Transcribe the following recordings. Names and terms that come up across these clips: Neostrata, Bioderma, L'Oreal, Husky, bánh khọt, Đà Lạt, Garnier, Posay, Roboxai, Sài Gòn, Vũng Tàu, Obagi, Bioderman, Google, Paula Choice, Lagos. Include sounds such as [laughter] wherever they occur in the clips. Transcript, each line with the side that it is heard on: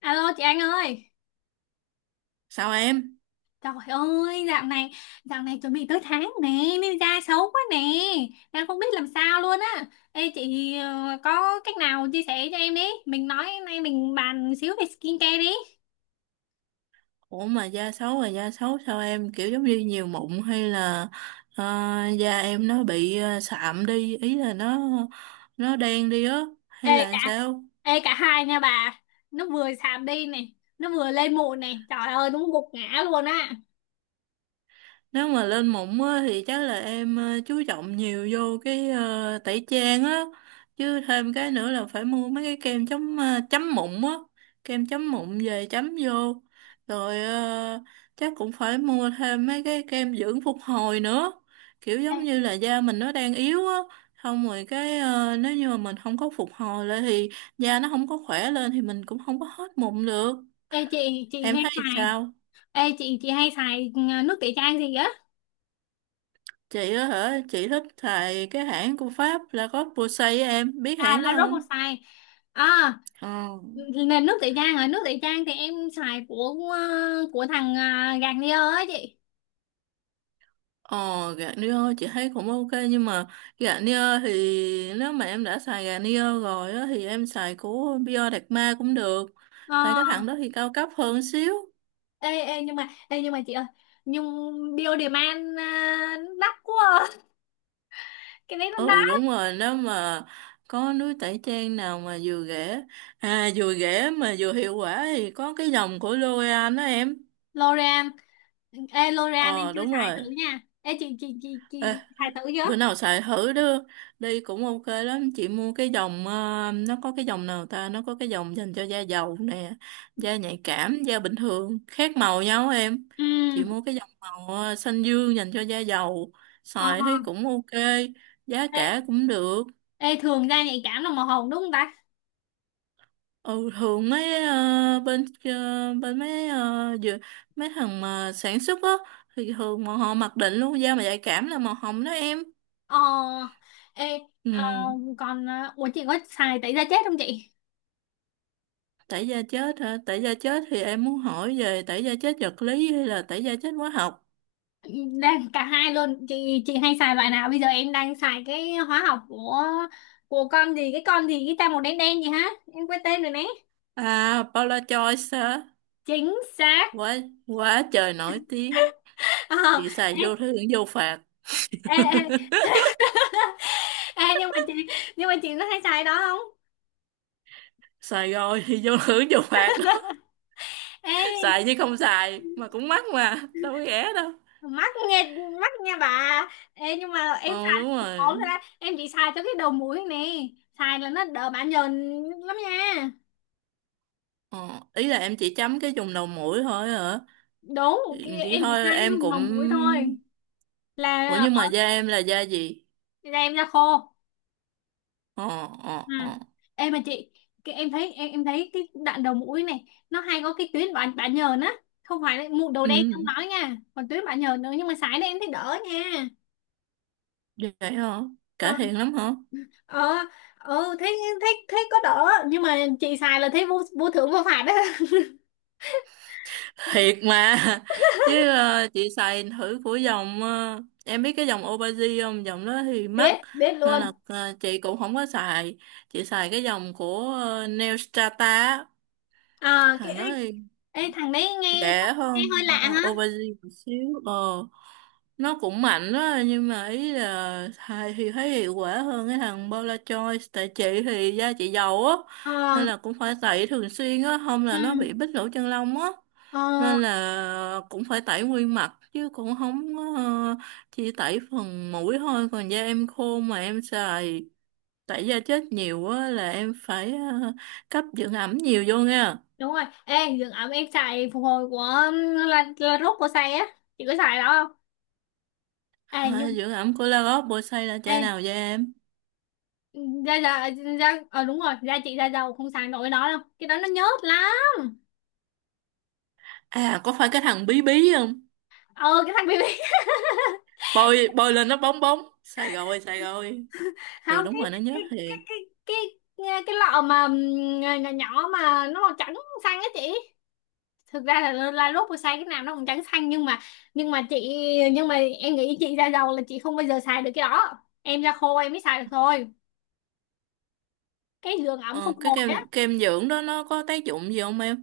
left: Alo chị Anh ơi.
right: Sao em?
left: Trời ơi dạo này, dạo này chuẩn bị tới tháng nè, nên da xấu quá nè. Đang không biết làm sao luôn á. Ê chị có cách nào chia sẻ cho em đi. Mình nói nay mình bàn xíu về skincare đi.
right: Ủa mà da xấu là da xấu sao em, kiểu giống như nhiều mụn hay là ờ, da em nó bị sạm đi, ý là nó đen đi á, hay
left: Ê cả,
right: là sao?
left: ê, cả hai nha bà. Nó vừa sạm đi này, nó vừa lên mụn này. Trời ơi đúng gục ngã luôn á.
right: Nếu mà lên mụn á, thì chắc là em chú trọng nhiều vô cái tẩy trang á. Chứ thêm cái nữa là phải mua mấy cái kem chống chấm mụn á. Kem chấm mụn về chấm vô. Rồi chắc cũng phải mua thêm mấy cái kem dưỡng phục hồi nữa. Kiểu
left: Ê
right: giống như là da mình nó đang yếu á. Xong rồi cái nếu như mà mình không có phục hồi lại thì da nó không có khỏe lên thì mình cũng không có hết mụn được.
left: ê, chị
right: Em
left: hay
right: thấy
left: xài.
right: sao?
left: Ê chị hay xài nước tẩy chay gì á.
right: Chị á hả? Chị thích xài cái hãng của Pháp là có Posay á em. Biết
left: À
right: hãng đó
left: là
right: không?
left: Roboxai. À
right: Ờ.
left: là nước tẩy trang, à nước tẩy trang thì em xài của của thằng à, gạt đi á chị.
right: Ờ, Garnier chị thấy cũng ok, nhưng mà Garnier thì nếu mà em đã xài Garnier rồi á thì em xài của Bioderma cũng được.
left: Ờ,
right: Tại cái thằng đó thì cao cấp hơn xíu.
left: ê, ê nhưng mà chị ơi, nhưng Bioderman à, đắt quá à. [laughs] Cái đấy nó
right: Ừ
left: đắt.
right: đúng rồi, nếu mà có núi tẩy trang nào mà vừa rẻ, à vừa rẻ mà vừa hiệu quả thì có cái dòng của L'Oreal đó em.
left: L'Oreal, ê L'Oreal em
right: Ờ
left: chưa
right: đúng
left: xài thử
right: rồi.
left: nha. Ê chị, chị
right: Ê,
left: xài thử chưa?
right: bữa nào xài thử đó đi cũng ok lắm. Chị mua cái dòng nó có cái dòng nào ta, nó có cái dòng dành cho da dầu nè, da nhạy cảm, da bình thường khác màu nhau em.
left: Ừ,
right: Chị mua cái dòng màu xanh dương dành cho da dầu,
left: ờ,
right: xài thấy cũng ok, giá cả
left: ê,
right: cũng được.
left: ê thường da nhạy cảm là màu hồng đúng không ta?
right: Ừ, thường mấy bên mấy mấy thằng mà sản xuất á thì thường mà họ mặc định luôn da mà nhạy cảm là màu hồng đó em.
left: Ờ, ê,
right: Ừ.
left: ờ, còn à, ủa chị có xài tẩy da chết không chị?
right: Tẩy da chết hả? Tẩy da chết thì em muốn hỏi về tẩy da chết vật lý hay là tẩy da chết hóa học?
left: Đang cả hai luôn chị hay xài loại nào? Bây giờ em đang xài cái hóa học của con gì, cái con gì cái ta, màu đen đen gì hả, em quên tên rồi nè.
right: À, Paula Joyce hả?
left: Chính xác.
right: Quá, quá trời nổi tiếng.
left: [laughs] Ờ,
right: Chị xài vô thứ hưởng vô phạt.
left: ê, ê, ê, [laughs] ê, nhưng mà chị, nhưng mà chị nó hay xài đó không?
right: Xài rồi thì vô [laughs] hưởng vô phạt đó. [laughs]
left: Ê,
right: Xài chứ không xài. Mà cũng mắc mà. Đâu có rẻ đâu.
left: mắc nghe, mắc nha bà. Ê nhưng mà em
right: Ờ đúng
left: xài cũng ổn
right: rồi.
left: rồi đó, em chỉ xài cho cái đầu mũi nè, xài là nó đỡ bã nhờn lắm nha.
right: Ờ, Ý là em chỉ chấm cái vùng đầu mũi thôi hả?
left: Đúng,
right: Vậy
left: em chỉ xài
right: thôi
left: cái
right: em cũng...
left: đầu mũi thôi, là
right: Ủa nhưng mà da em là da gì?
left: da em ra khô.
right: Ờ, ờ,
left: Ừ.
right: ờ.
left: Em mà chị, cái em thấy, em thấy cái đoạn đầu mũi này nó hay có cái tuyến bã bã nhờn á, không phải là mụn đầu đen
right: Ừ,
left: không nói nha, còn tuyến bã nhờn nữa, nhưng mà sải này em thấy đỡ nha.
right: vậy hả?
left: Ờ,
right: Cải thiện lắm hả?
left: ờ, ừ, thấy thấy thấy có đỡ, nhưng mà chị xài là thấy vô vô thưởng vô phạt đó. [laughs]
right: Thiệt mà. Chứ chị xài thử của dòng em biết cái dòng Obagi không? Dòng đó thì mắc,
left: Biết, biết
right: nên
left: luôn.
right: là chị cũng không có xài. Chị xài cái dòng của Neostrata á.
left: Ờ cái
right: Thằng
left: ê,
right: đó thì
left: ê, thằng đấy nghe,
right: rẻ
left: nghe hơi
right: hơn
left: lạ hả.
right: aubergine một xíu. Ờ nó cũng mạnh đó, nhưng mà ý là thầy thì thấy hiệu quả hơn cái thằng Paula Choice. Tại chị thì da chị dầu á,
left: Ờ,
right: nên là cũng phải tẩy thường xuyên á, không
left: ừ,
right: là nó bị bít lỗ chân lông á,
left: ờ
right: nên là cũng phải tẩy nguyên mặt chứ cũng không có, chỉ tẩy phần mũi thôi. Còn da em khô mà em xài tẩy da chết nhiều á là em phải cấp dưỡng ẩm nhiều vô nha.
left: đúng rồi. Ê dưỡng ẩm em xài phục hồi của, là rốt của xài á, chị có xài đó không? Ê nhưng,
right: Thôi, dưỡng ẩm của Lagos bôi xay là
left: ê
right: chai nào vậy em?
left: da da, da ờ đúng rồi, da chị da dầu không xài nổi nó đâu, cái đó nó nhớt lắm.
right: À, có phải cái thằng bí bí không?
left: Ờ cái thằng BB. [laughs]
right: Bôi bôi lên nó bóng bóng. Xài rồi, xài rồi. Ừ,
left: Không,
right: đúng rồi, nó nhớ
left: cái cái
right: thiệt.
left: cái cái cái lọ mà nhỏ nhỏ mà nó màu trắng xanh á chị. Thực ra là lúc mà xài cái nào nó cũng trắng xanh, nhưng mà, nhưng mà chị, nhưng mà em nghĩ chị da dầu là chị không bao giờ xài được cái đó, em da khô em mới xài được thôi, cái giường ẩm phục
right: Ờ, cái
left: hồi.
right: kem kem dưỡng đó nó có tác dụng gì không em?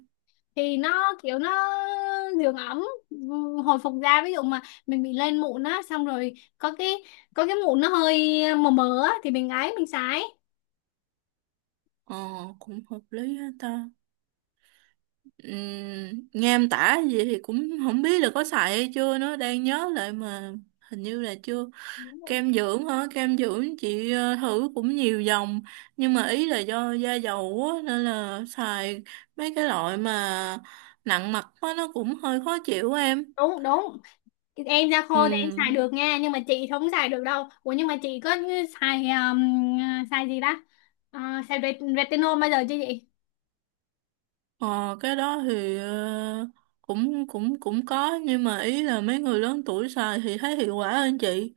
left: Thì nó kiểu nó dưỡng ẩm, ừ, hồi phục da. Ví dụ mà mình bị lên mụn á, xong rồi có cái, có cái mụn nó hơi mờ mờ á thì mình ấy mình sái.
right: Ờ, cũng hợp lý hết ta. Nghe em tả gì thì cũng không biết là có xài hay chưa nữa. Đang nhớ lại mà hình như là chưa. Kem dưỡng hả? Kem dưỡng chị thử cũng nhiều dòng, nhưng mà ý là do da dầu á nên là xài mấy cái loại mà nặng mặt quá nó cũng hơi khó chịu em.
left: Đúng đúng, em da
right: Ừ.
left: khô thì em xài được nha, nhưng mà chị không xài được đâu. Ủa nhưng mà chị có xài xài gì ta. Ờ, xài retinol bao giờ chưa chị?
right: ờ, cái đó thì cũng cũng cũng có, nhưng mà ý là mấy người lớn tuổi xài thì thấy hiệu quả hơn chị.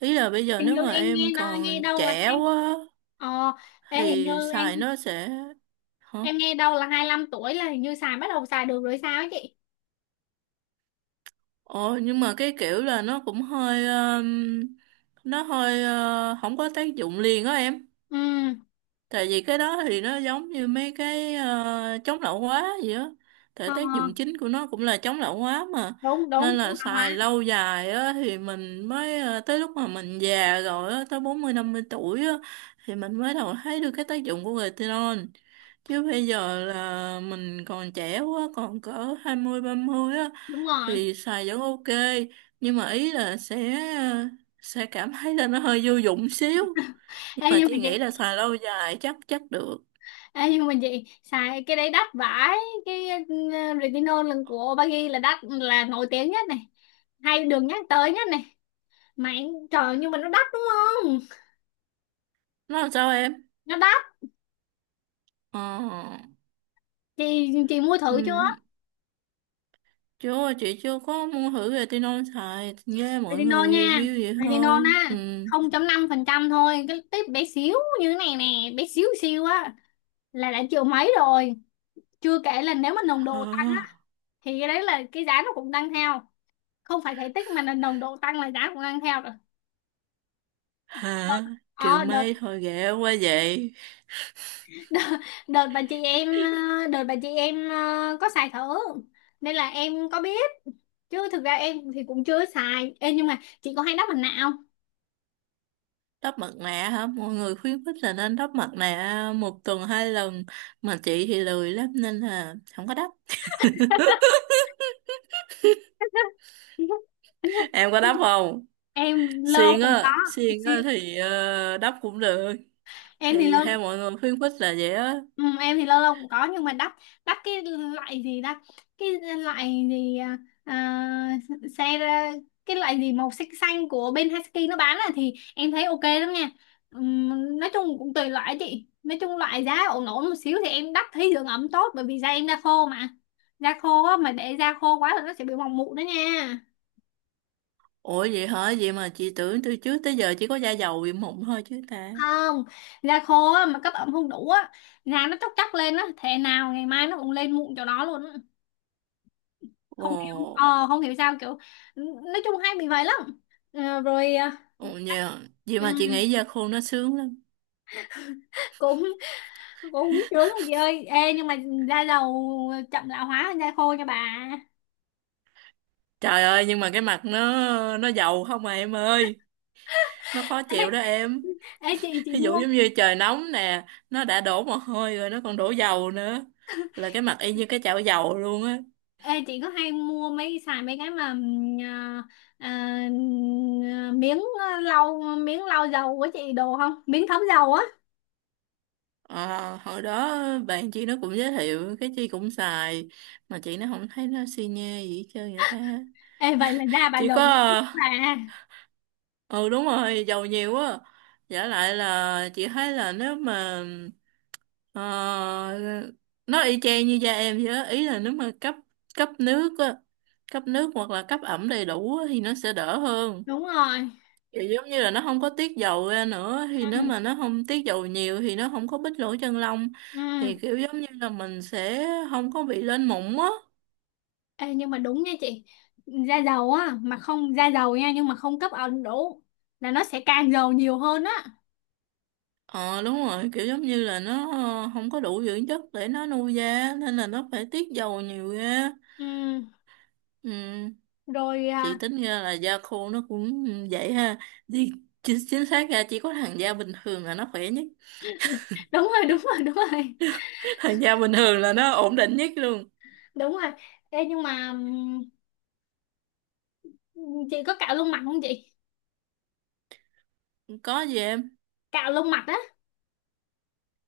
right: Ý là bây giờ
left: Hình
right: nếu
left: như
right: mà
left: em nghe
right: em
left: nó nghe
right: còn
left: đâu là
right: trẻ
left: hai,
right: quá
left: ờ, ê, hình như
right: thì
left: em
right: xài nó sẽ... Hả?
left: em nghe đâu là hai lăm tuổi là hình như xài bắt đầu xài được rồi sao ấy chị.
right: Ồ, nhưng mà cái kiểu là nó cũng hơi nó hơi không có tác dụng liền á em.
left: Ừ,
right: Tại vì cái đó thì nó giống như mấy cái chống lão hóa gì á, tại
left: ờ
right: tác dụng chính của nó cũng là chống lão hóa mà.
left: đúng đúng
right: Nên
left: đúng,
right: là
left: là hóa.
right: xài lâu dài á thì mình mới tới lúc mà mình già rồi á, tới 40-50 tuổi á thì mình mới đầu thấy được cái tác dụng của retinol. Chứ bây giờ là mình còn trẻ quá, còn cỡ 20-30 á
left: Đúng rồi,
right: thì xài vẫn ok, nhưng mà ý là sẽ sẽ cảm thấy là nó hơi vô dụng xíu. Nhưng
left: ê
right: mà
left: nhưng mà
right: chị
left: chị,
right: nghĩ là xài lâu dài chắc chắc được.
left: ê nhưng mà chị xài cái đấy đắt vãi, cái ừ, retinol lần của Obagi là đắt, là nổi tiếng nhất này, hay được nhắc tới nhất này. Mà trời, nhưng mà nó đắt đúng không,
right: Nó làm sao em?
left: nó đắt.
right: Ờ.
left: Chị mua thử chưa?
right: Ừ. Chưa, chị chưa có mua thử retinol, xài nghe mọi
left: Retinol
right: người
left: nha,
right: review vậy
left: retinol
right: thôi.
left: á,
right: Ừ.
left: không chấm năm phần trăm thôi, cái tip bé xíu như thế này nè, bé xíu xíu á, là đã triệu mấy rồi. Chưa kể là nếu mà nồng độ tăng
right: Hả?
left: á, thì cái đấy là cái giá nó cũng tăng theo, không phải thể tích mà là nồng độ tăng là giá cũng tăng theo rồi.
right: Hả?
left: Vâng.
right: Triệu
left: Ờ đợt,
right: mây thôi ghẻ quá vậy.
left: đợt, đợt bà chị em đợt bà chị em có xài thử nên là em có biết, chứ thực ra em thì cũng chưa xài. Ê, nhưng mà chị có hay đắp mặt nạ không?
right: Đắp mặt nạ hả? Mọi người khuyến khích là nên đắp mặt nạ 1 tuần 2 lần, mà chị thì lười lắm nên là không có đắp. [laughs]
left: [laughs]
right: Em có đắp không?
left: Em lơ
right: Xiên
left: cũng có,
right: á, xiên á thì đắp cũng được.
left: em thì lơ.
right: Thì theo mọi người khuyến khích là vậy á.
left: Ừ, em thì lâu lâu cũng có, nhưng mà đắt, đắt cái loại gì ta, cái loại gì à, à, xe, cái loại gì màu xanh xanh của bên Husky nó bán là thì em thấy ok lắm nha. Nói chung cũng tùy loại á chị, nói chung loại giá ổn ổn một xíu thì em đắt thấy dưỡng ẩm tốt, bởi vì da em da khô mà. Da khô á, mà để da khô quá là nó sẽ bị mỏng mụn đó nha.
right: Ủa vậy hả? Vậy mà chị tưởng từ trước tới giờ chỉ có da dầu bị mụn thôi chứ ta.
left: Không, da khô á, mà cấp ẩm không đủ á, da nó chóc chóc lên á, thế nào ngày mai nó cũng lên mụn cho nó luôn á. Không hiểu
right: Ồ.
left: không hiểu sao kiểu, nói chung hay bị vậy lắm. Ờ, rồi
right: Ồ nhờ, vậy mà chị
left: ừ,
right: nghĩ da khô nó sướng lắm.
left: [laughs] cũng, cũng sướng rồi chị ơi. Ê nhưng mà da dầu chậm lão hóa hơn da khô nha bà. [laughs]
right: Trời ơi, nhưng mà cái mặt nó dầu không à em ơi, nó khó
left: Ê,
right: chịu đó em.
left: ê chị
right: Ví
left: mua,
right: dụ giống như trời nóng nè, nó đã đổ mồ hôi rồi nó còn đổ dầu nữa, là cái mặt y như cái chảo dầu luôn á.
left: ê chị có hay mua mấy xài mấy cái mà ờ, ờ, miếng lau, miếng lau dầu của chị đồ không, miếng thấm dầu á?
right: Ờ, hồi đó bạn chị nó cũng giới thiệu cái chị cũng xài, mà chị nó không thấy nó xi nhê gì hết trơn vậy ta.
left: Ê vậy là da bà
right: Chỉ có
left: dầu bà.
right: ờ, ừ đúng rồi, dầu nhiều quá. Giả lại là chị thấy là nếu mà ờ, nó y chang như da em vậy đó. Ý là nếu mà cấp cấp nước á, cấp nước hoặc là cấp ẩm đầy đủ á, thì nó sẽ đỡ hơn.
left: Đúng rồi,
right: Kiểu giống như là nó không có tiết dầu ra nữa, thì nếu
left: ừ,
right: mà nó không tiết dầu nhiều thì nó không có bít lỗ chân lông,
left: ừ.
right: thì kiểu giống như là mình sẽ không có bị lên mụn á.
left: Ê, nhưng mà đúng nha chị, da dầu á mà không, da dầu nha nhưng mà không cấp ẩm đủ là nó sẽ càng dầu nhiều hơn á.
right: Ờ đúng rồi, kiểu giống như là nó không có đủ dưỡng chất để nó nuôi da nên là nó phải tiết dầu nhiều ra.
left: Ừ,
right: Ừ.
left: rồi
right: Chị
left: à,
right: tính ra là da khô nó cũng vậy ha. Thì chính xác ra chỉ có thằng da bình thường là nó khỏe nhất.
left: [laughs] đúng rồi, đúng rồi, đúng rồi,
right: [laughs] Thằng da bình thường là nó ổn định nhất luôn.
left: đúng rồi. Ê, nhưng mà, chị có cạo lông mặt không chị?
right: Có gì em?
left: Cạo lông mặt á.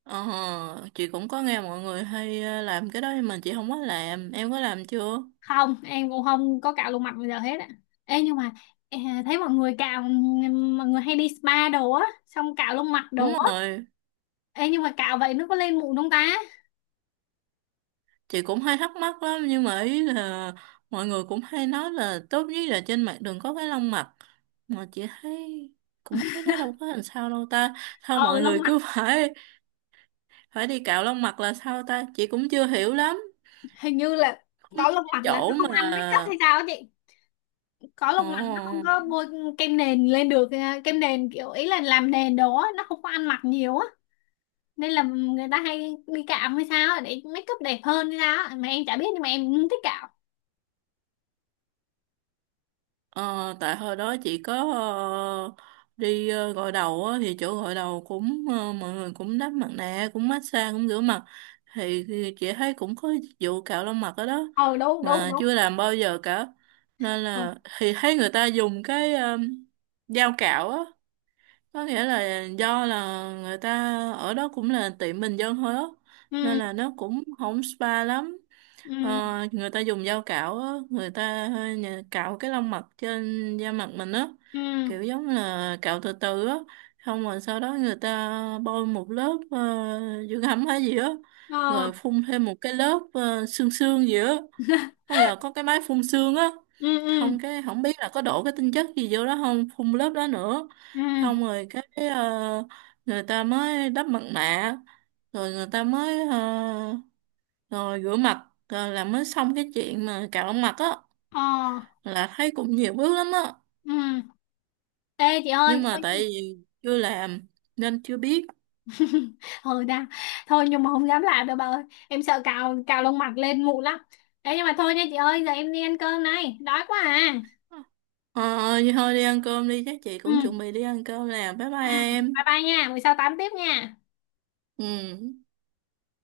right: Ờ, chị cũng có nghe mọi người hay làm cái đó nhưng mà chị không có làm. Em có làm chưa?
left: Không em cũng không có cạo lông mặt bây giờ hết á. Ê, nhưng mà à, thấy mọi người cạo, mọi người hay đi spa đồ á xong cạo lông mặt đồ
right: Đúng
left: á.
right: rồi,
left: Ê, nhưng mà cạo vậy nó có lên mụn không ta?
right: chị cũng hay thắc mắc lắm nhưng mà ý là mọi người cũng hay nói là tốt nhất là trên mặt đừng có cái lông mặt. Mà chị thấy cũng thấy nó đâu có làm sao đâu ta. Sao
left: Ờ
right: mọi
left: lông
right: người
left: mặt,
right: cứ [laughs] phải phải đi cạo lông mặt là sao ta? Chị cũng chưa hiểu lắm.
left: hình như là
right: Có mấy
left: có lông
right: cái
left: mặt là
right: chỗ
left: nó không ăn make up hay
right: mà...
left: sao á chị, có
right: ờ
left: lông mày nó không có bôi kem nền lên được, à, kem nền kiểu ý là làm nền đồ á nó không có ăn mặc nhiều á, nên là người ta hay đi cạo hay sao á, để make up đẹp hơn hay sao á. Mà em chả biết nhưng mà em cũng thích cạo.
right: Ờ, tại hồi đó chị có ờ, đi gội đầu á, thì chỗ gội đầu cũng mọi người cũng đắp mặt nạ, cũng massage, cũng rửa mặt. Thì chị thấy cũng có dịch vụ cạo lông mặt ở đó,
left: Ờ đúng đúng
right: mà
left: đúng.
right: chưa làm bao giờ cả, nên
left: Ừ,
right: là thì thấy người ta dùng cái dao cạo á. Có nghĩa là do là người ta ở đó cũng là tiệm bình dân thôi á, nên
left: ừ,
right: là nó cũng không spa lắm. Ờ,
left: ừ,
right: người ta dùng dao cạo á, người ta cạo cái lông mặt trên da mặt mình á,
left: ừ,
right: kiểu giống là cạo từ từ á, xong rồi sau đó người ta bôi một lớp dưỡng ẩm hay gì á,
left: ờ,
right: rồi phun thêm một cái lớp xương xương gì á, không giờ có cái máy phun xương á,
left: ừ, ừ,
right: không cái không biết là có đổ cái tinh chất gì vô đó không, phun lớp đó nữa,
left: ừ,
right: xong rồi cái người ta mới đắp mặt nạ, rồi người ta mới rồi rửa mặt là mới xong cái chuyện mà cạo mặt á,
left: ờ,
right: là thấy cũng nhiều bước lắm á.
left: ừ. Ê chị ơi
right: Nhưng mà
left: thôi.
right: tại vì chưa làm nên chưa biết.
left: [laughs] Ừ đã, thôi nhưng mà không dám làm đâu bà ơi, em sợ cạo cạo lông mặt lên mụn lắm đấy. Nhưng mà thôi nha chị ơi, giờ em đi ăn cơm này, đói quá à.
right: Ờ, vậy thôi đi ăn cơm đi, chắc chị cũng chuẩn
left: Ừ.
right: bị đi ăn cơm nè. Bye
left: Ừ,
right: bye
left: bye
right: em.
left: bye nha, buổi sau tám tiếp nha.
right: Ừ.